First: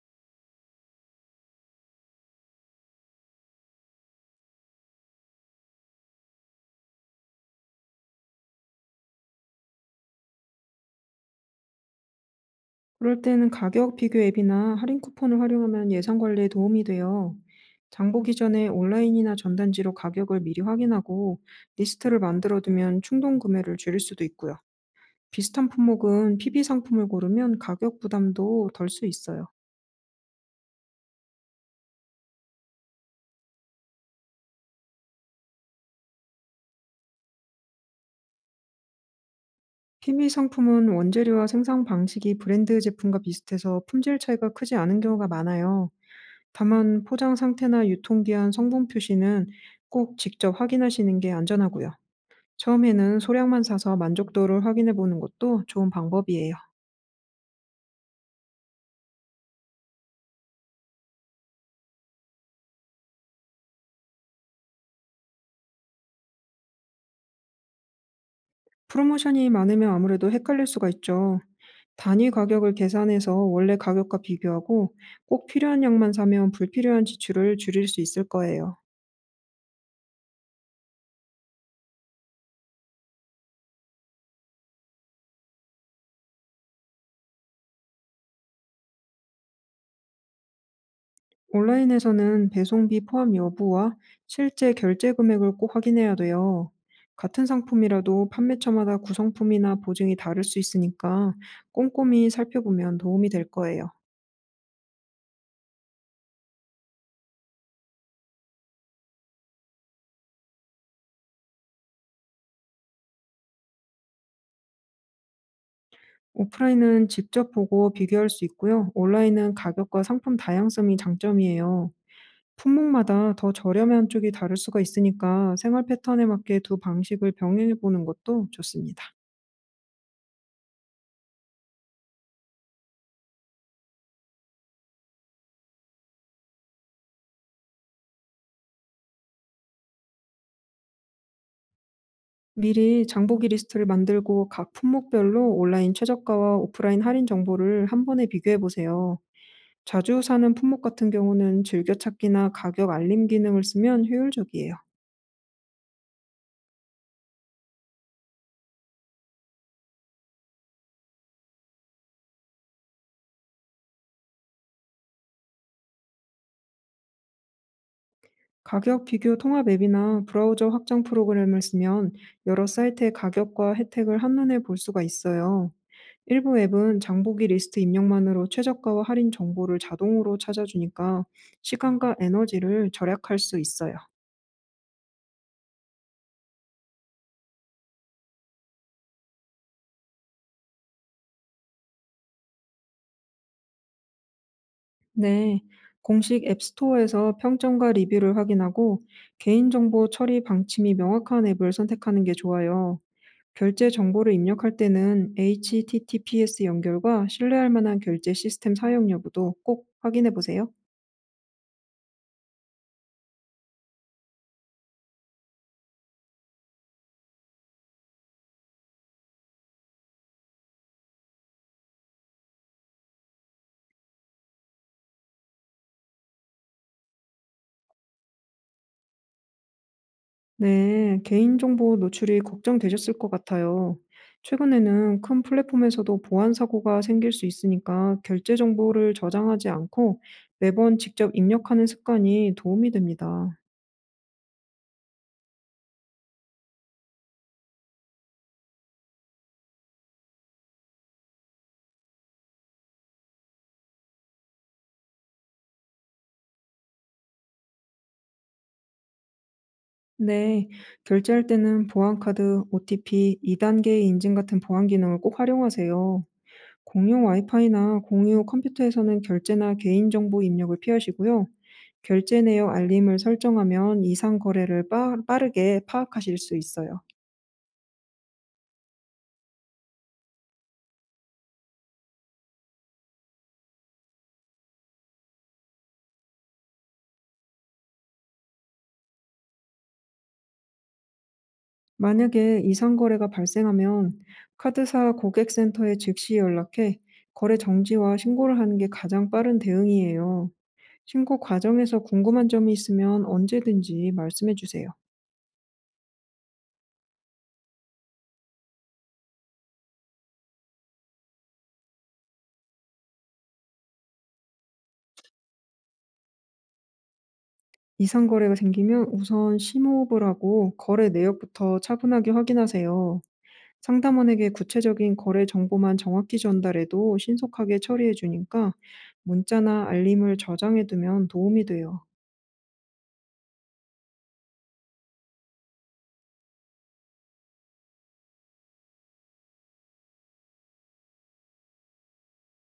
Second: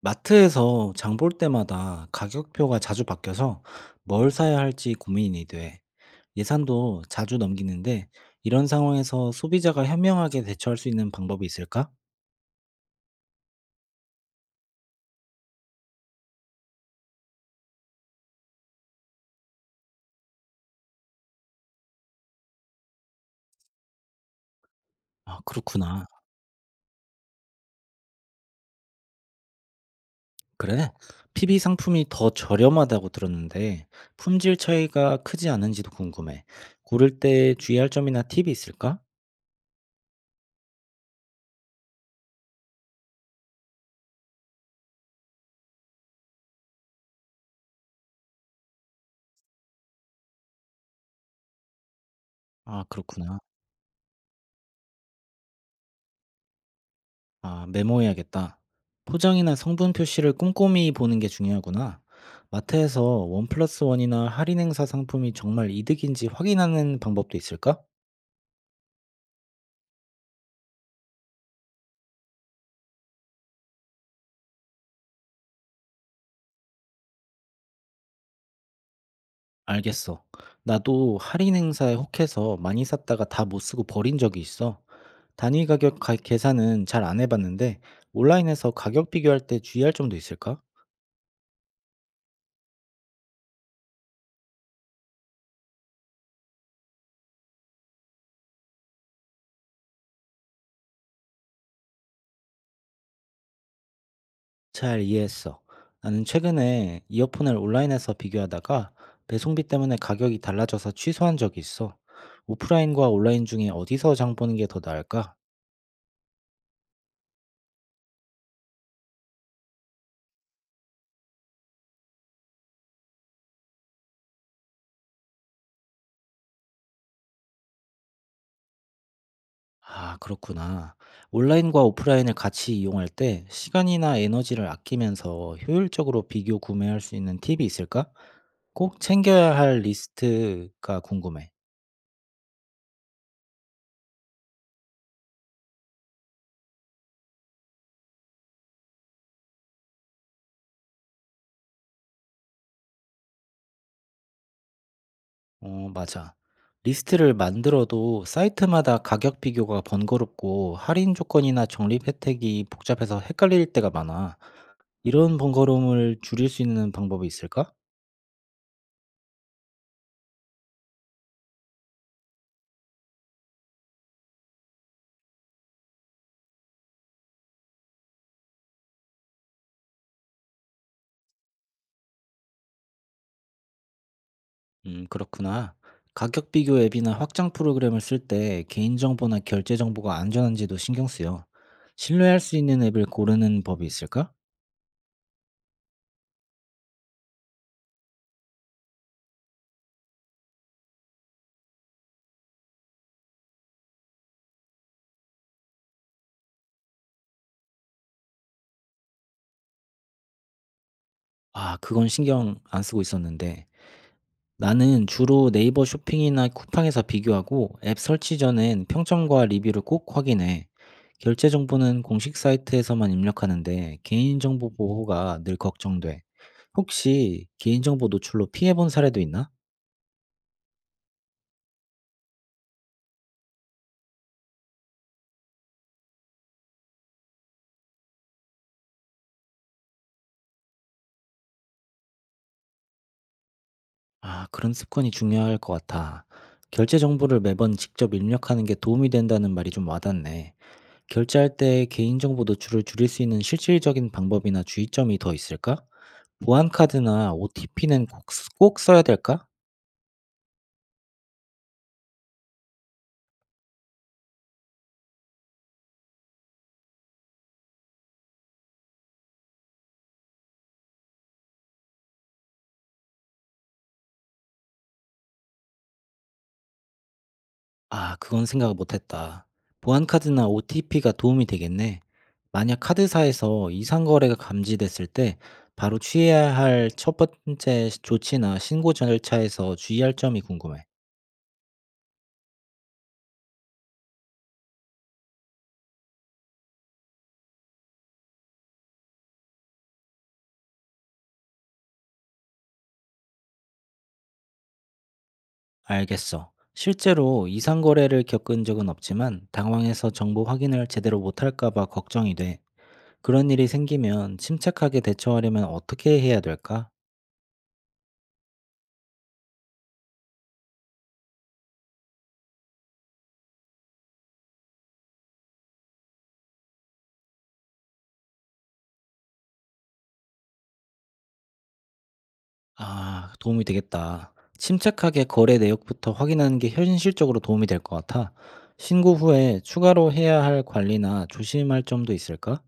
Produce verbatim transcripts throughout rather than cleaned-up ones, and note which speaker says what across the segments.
Speaker 1: 마트에서 장볼 때마다 가격표가 자주 바뀌어서 뭘 사야 할지 고민이 돼. 예산도 자주 넘기는데 이런 상황에서 소비자가 현명하게 대처할 수 있는 방법이 있을까?
Speaker 2: 그럴 때는 가격 비교 앱이나 할인 쿠폰을 활용하면 예산 관리에 도움이 돼요. 장 보기 전에 온라인이나 전단지로 가격을 미리 확인하고 리스트를 만들어 두면 충동 구매를 줄일 수도 있고요.
Speaker 1: 아,
Speaker 2: 비슷한
Speaker 1: 그렇구나.
Speaker 2: 품목은 피비 상품을 고르면 가격 부담도 덜 수 있어요.
Speaker 1: 그래. 피비 상품이 더 저렴하다고 들었는데 품질 차이가 크지 않은지도 궁금해. 고를 때 주의할 점이나 팁이 있을까?
Speaker 2: 피비 상품은 원재료와 생산 방식이 브랜드 제품과 비슷해서 품질 차이가 크지 않은 경우가 많아요. 다만 포장 상태나 유통기한, 성분 표시는 꼭 직접 확인하시는 게 안전하고요.
Speaker 1: 아,
Speaker 2: 처음에는
Speaker 1: 그렇구나.
Speaker 2: 소량만 사서 만족도를 확인해 보는 것도 좋은 방법이에요.
Speaker 1: 아, 메모해야겠다. 포장이나 성분 표시를 꼼꼼히 보는 게 중요하구나. 마트에서 원 플러스 원이나 할인 행사 상품이 정말 이득인지 확인하는 방법도 있을까?
Speaker 2: 프로모션이 많으면 아무래도 헷갈릴 수가 있죠. 단위 가격을 계산해서 원래 가격과 비교하고 꼭 필요한 양만 사면 불필요한 지출을 줄일 수 있을 거예요.
Speaker 1: 알겠어. 나도 할인 행사에 혹해서 많이 샀다가 다 못 쓰고 버린 적이 있어. 단위 가격 가- 계산은 잘 안 해봤는데 온라인에서 가격 비교할 때 주의할 점도 있을까?
Speaker 2: 온라인에서는 배송비 포함 여부와 실제 결제 금액을 꼭 확인해야 돼요. 같은 상품이라도 판매처마다 구성품이나 보증이 다를 수 있으니까 꼼꼼히 살펴보면 도움이 될 거예요.
Speaker 1: 잘 이해했어. 나는 최근에 이어폰을 온라인에서 비교하다가 배송비 때문에 가격이 달라져서 취소한 적이 있어. 오프라인과 온라인 중에 어디서 장 보는 게 더 나을까?
Speaker 2: 오프라인은 직접 보고 비교할 수 있고요. 온라인은 가격과 상품 다양성이 장점이에요. 품목마다 더 저렴한 쪽이 다를 수가 있으니까 생활 패턴에 맞게 두 방식을 병행해 보는 것도 좋습니다.
Speaker 1: 아, 그렇구나. 온라인과 오프라인을 같이 이용할 때 시간이나 에너지를 아끼면서 효율적으로 비교 구매할 수 있는 팁이 있을까? 꼭 챙겨야 할 리스트가 궁금해.
Speaker 2: 미리 장보기 리스트를 만들고 각 품목별로 온라인 최저가와 오프라인 할인 정보를 한 번에 비교해 보세요. 자주 사는 품목 같은 경우는 즐겨찾기나 가격 알림 기능을 쓰면 효율적이에요.
Speaker 1: 어, 맞아. 리스트를 만들어도 사이트마다 가격 비교가 번거롭고 할인 조건이나 적립 혜택이 복잡해서 헷갈릴 때가 많아. 이런 번거로움을 줄일 수 있는 방법이 있을까?
Speaker 2: 가격 비교 통합 앱이나 브라우저 확장 프로그램을 쓰면 여러 사이트의 가격과 혜택을 한눈에 볼 수가 있어요. 일부 앱은 장보기 리스트 입력만으로 최저가와 할인 정보를 자동으로 찾아주니까 시간과 에너지를 절약할 수 있어요.
Speaker 1: 음, 그렇구나. 가격 비교 앱이나 확장 프로그램을 쓸 때 개인정보나 결제 정보가 안전한지도 신경 쓰여. 신뢰할 수 있는 앱을 고르는 법이 있을까?
Speaker 2: 네. 공식 앱 스토어에서 평점과 리뷰를 확인하고 개인정보 처리 방침이 명확한 앱을 선택하는 게 좋아요. 결제 정보를 입력할 때는 에이치티티피에스 연결과 신뢰할 만한 결제 시스템 사용 여부도 꼭 확인해 보세요.
Speaker 1: 아, 그건 신경 안 쓰고 있었는데. 나는 주로 네이버 쇼핑이나 쿠팡에서 비교하고 앱 설치 전엔 평점과 리뷰를 꼭 확인해. 결제 정보는 공식 사이트에서만 입력하는데 개인정보 보호가 늘 걱정돼. 혹시 개인정보 노출로 피해본 사례도 있나?
Speaker 2: 네, 개인정보 노출이 걱정되셨을 것 같아요. 최근에는 큰 플랫폼에서도 보안 사고가 생길 수 있으니까 결제 정보를 저장하지 않고 매번 직접 입력하는 습관이 도움이 됩니다.
Speaker 1: 아, 그런 습관이 중요할 것 같아. 결제 정보를 매번 직접 입력하는 게 도움이 된다는 말이 좀 와닿네. 결제할 때 개인정보 노출을 줄일 수 있는 실질적인 방법이나 주의점이 더 있을까? 보안 카드나 오티피는 꼭 쓰 꼭 써야 될까?
Speaker 2: 네, 결제할 때는 보안카드, 오티피, 이 단계 인증 같은 보안 기능을 꼭 활용하세요. 공용 와이파이나 공유 컴퓨터에서는 결제나 개인정보 입력을 피하시고요. 결제 내역 알림을 설정하면 이상 거래를 빠, 빠르게 파악하실 수 있어요.
Speaker 1: 아, 그건 생각을 못 했다. 보안 카드나 오티피가 도움이 되겠네. 만약 카드사에서 이상 거래가 감지됐을 때 바로 취해야 할 첫 번째 조치나 신고 절차에서 주의할 점이 궁금해.
Speaker 2: 만약에 이상 거래가 발생하면 카드사 고객센터에 즉시 연락해 거래 정지와 신고를 하는 게 가장 빠른 대응이에요. 신고 과정에서 궁금한 점이 있으면 언제든지 말씀해 주세요.
Speaker 1: 알겠어. 실제로 이상 거래를 겪은 적은 없지만 당황해서 정보 확인을 제대로 못할까 봐 걱정이 돼. 그런 일이 생기면 침착하게 대처하려면 어떻게 해야 될까?
Speaker 2: 이상 거래가 생기면 우선 심호흡을 하고 거래 내역부터 차분하게 확인하세요. 상담원에게 구체적인 거래 정보만 정확히 전달해도 신속하게 처리해 주니까 문자나 알림을 저장해 두면 도움이 돼요.
Speaker 1: 아, 도움이 되겠다. 침착하게 거래 내역부터 확인하는 게 현실적으로 도움이 될 것 같아. 신고 후에 추가로 해야 할 관리나 조심할 점도 있을까?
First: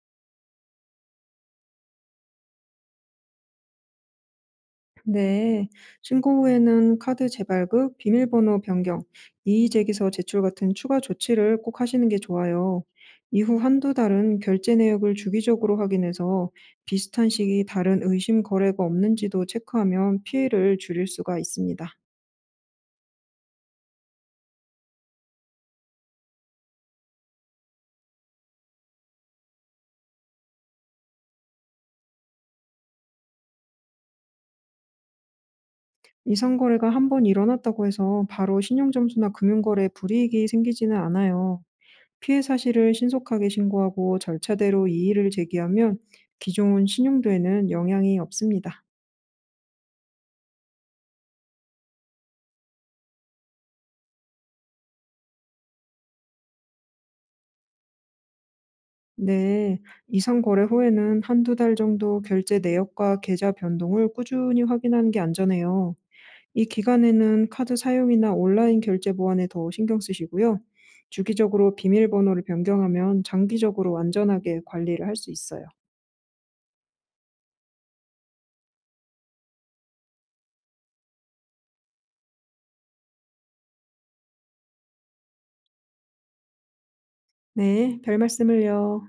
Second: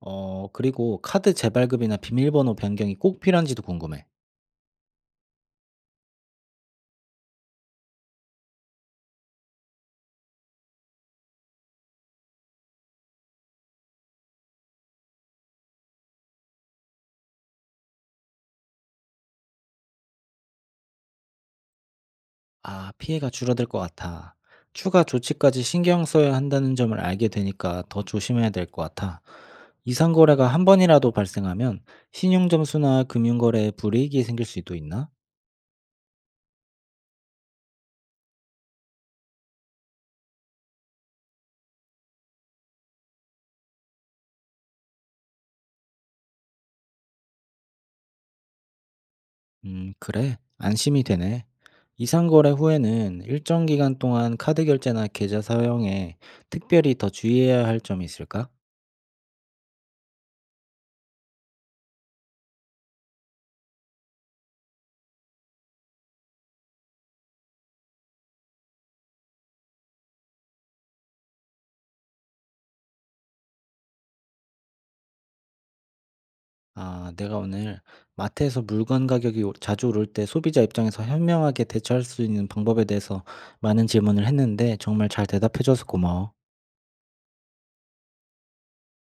Speaker 1: 어, 그리고 카드 재발급이나 비밀번호 변경이 꼭 필요한지도 궁금해.
Speaker 2: 네, 신고 후에는 카드 재발급, 비밀번호 변경, 이의제기서 제출 같은 추가 조치를 꼭 하시는 게 좋아요. 이후 한두 달은 결제 내역을 주기적으로 확인해서 비슷한 시기 다른 의심 거래가 없는지도 체크하면 피해를 줄일 수가 있습니다.
Speaker 1: 아, 피해가 줄어들 것 같아. 추가 조치까지 신경 써야 한다는 점을 알게 되니까 더 조심해야 될 것 같아. 이상 거래가 한 번이라도 발생하면 신용 점수나 금융 거래에 불이익이 생길 수도 있나?
Speaker 2: 이상 거래가 한번 일어났다고 해서 바로 신용 점수나 금융 거래에 불이익이 생기지는 않아요. 피해 사실을 신속하게 신고하고 절차대로 이의를 제기하면 기존 신용도에는 영향이 없습니다.
Speaker 1: 음, 그래. 안심이 되네. 이상거래 후에는 일정 기간 동안 카드 결제나 계좌 사용에 특별히 더 주의해야 할 점이 있을까?
Speaker 2: 네. 이상 거래 후에는 한두 달 정도 결제 내역과 계좌 변동을 꾸준히 확인하는 게 안전해요. 이 기간에는 카드 사용이나 온라인 결제 보안에 더 신경 쓰시고요. 주기적으로 비밀번호를 변경하면 장기적으로 안전하게 관리를 할 수 있어요.
Speaker 1: 아, 내가 오늘 마트에서 물건 가격이 오- 자주 오를 때 소비자 입장에서 현명하게 대처할 수 있는 방법에 대해서 많은 질문을 했는데 정말 잘 대답해줘서 고마워.
Speaker 2: 네, 별말씀을요.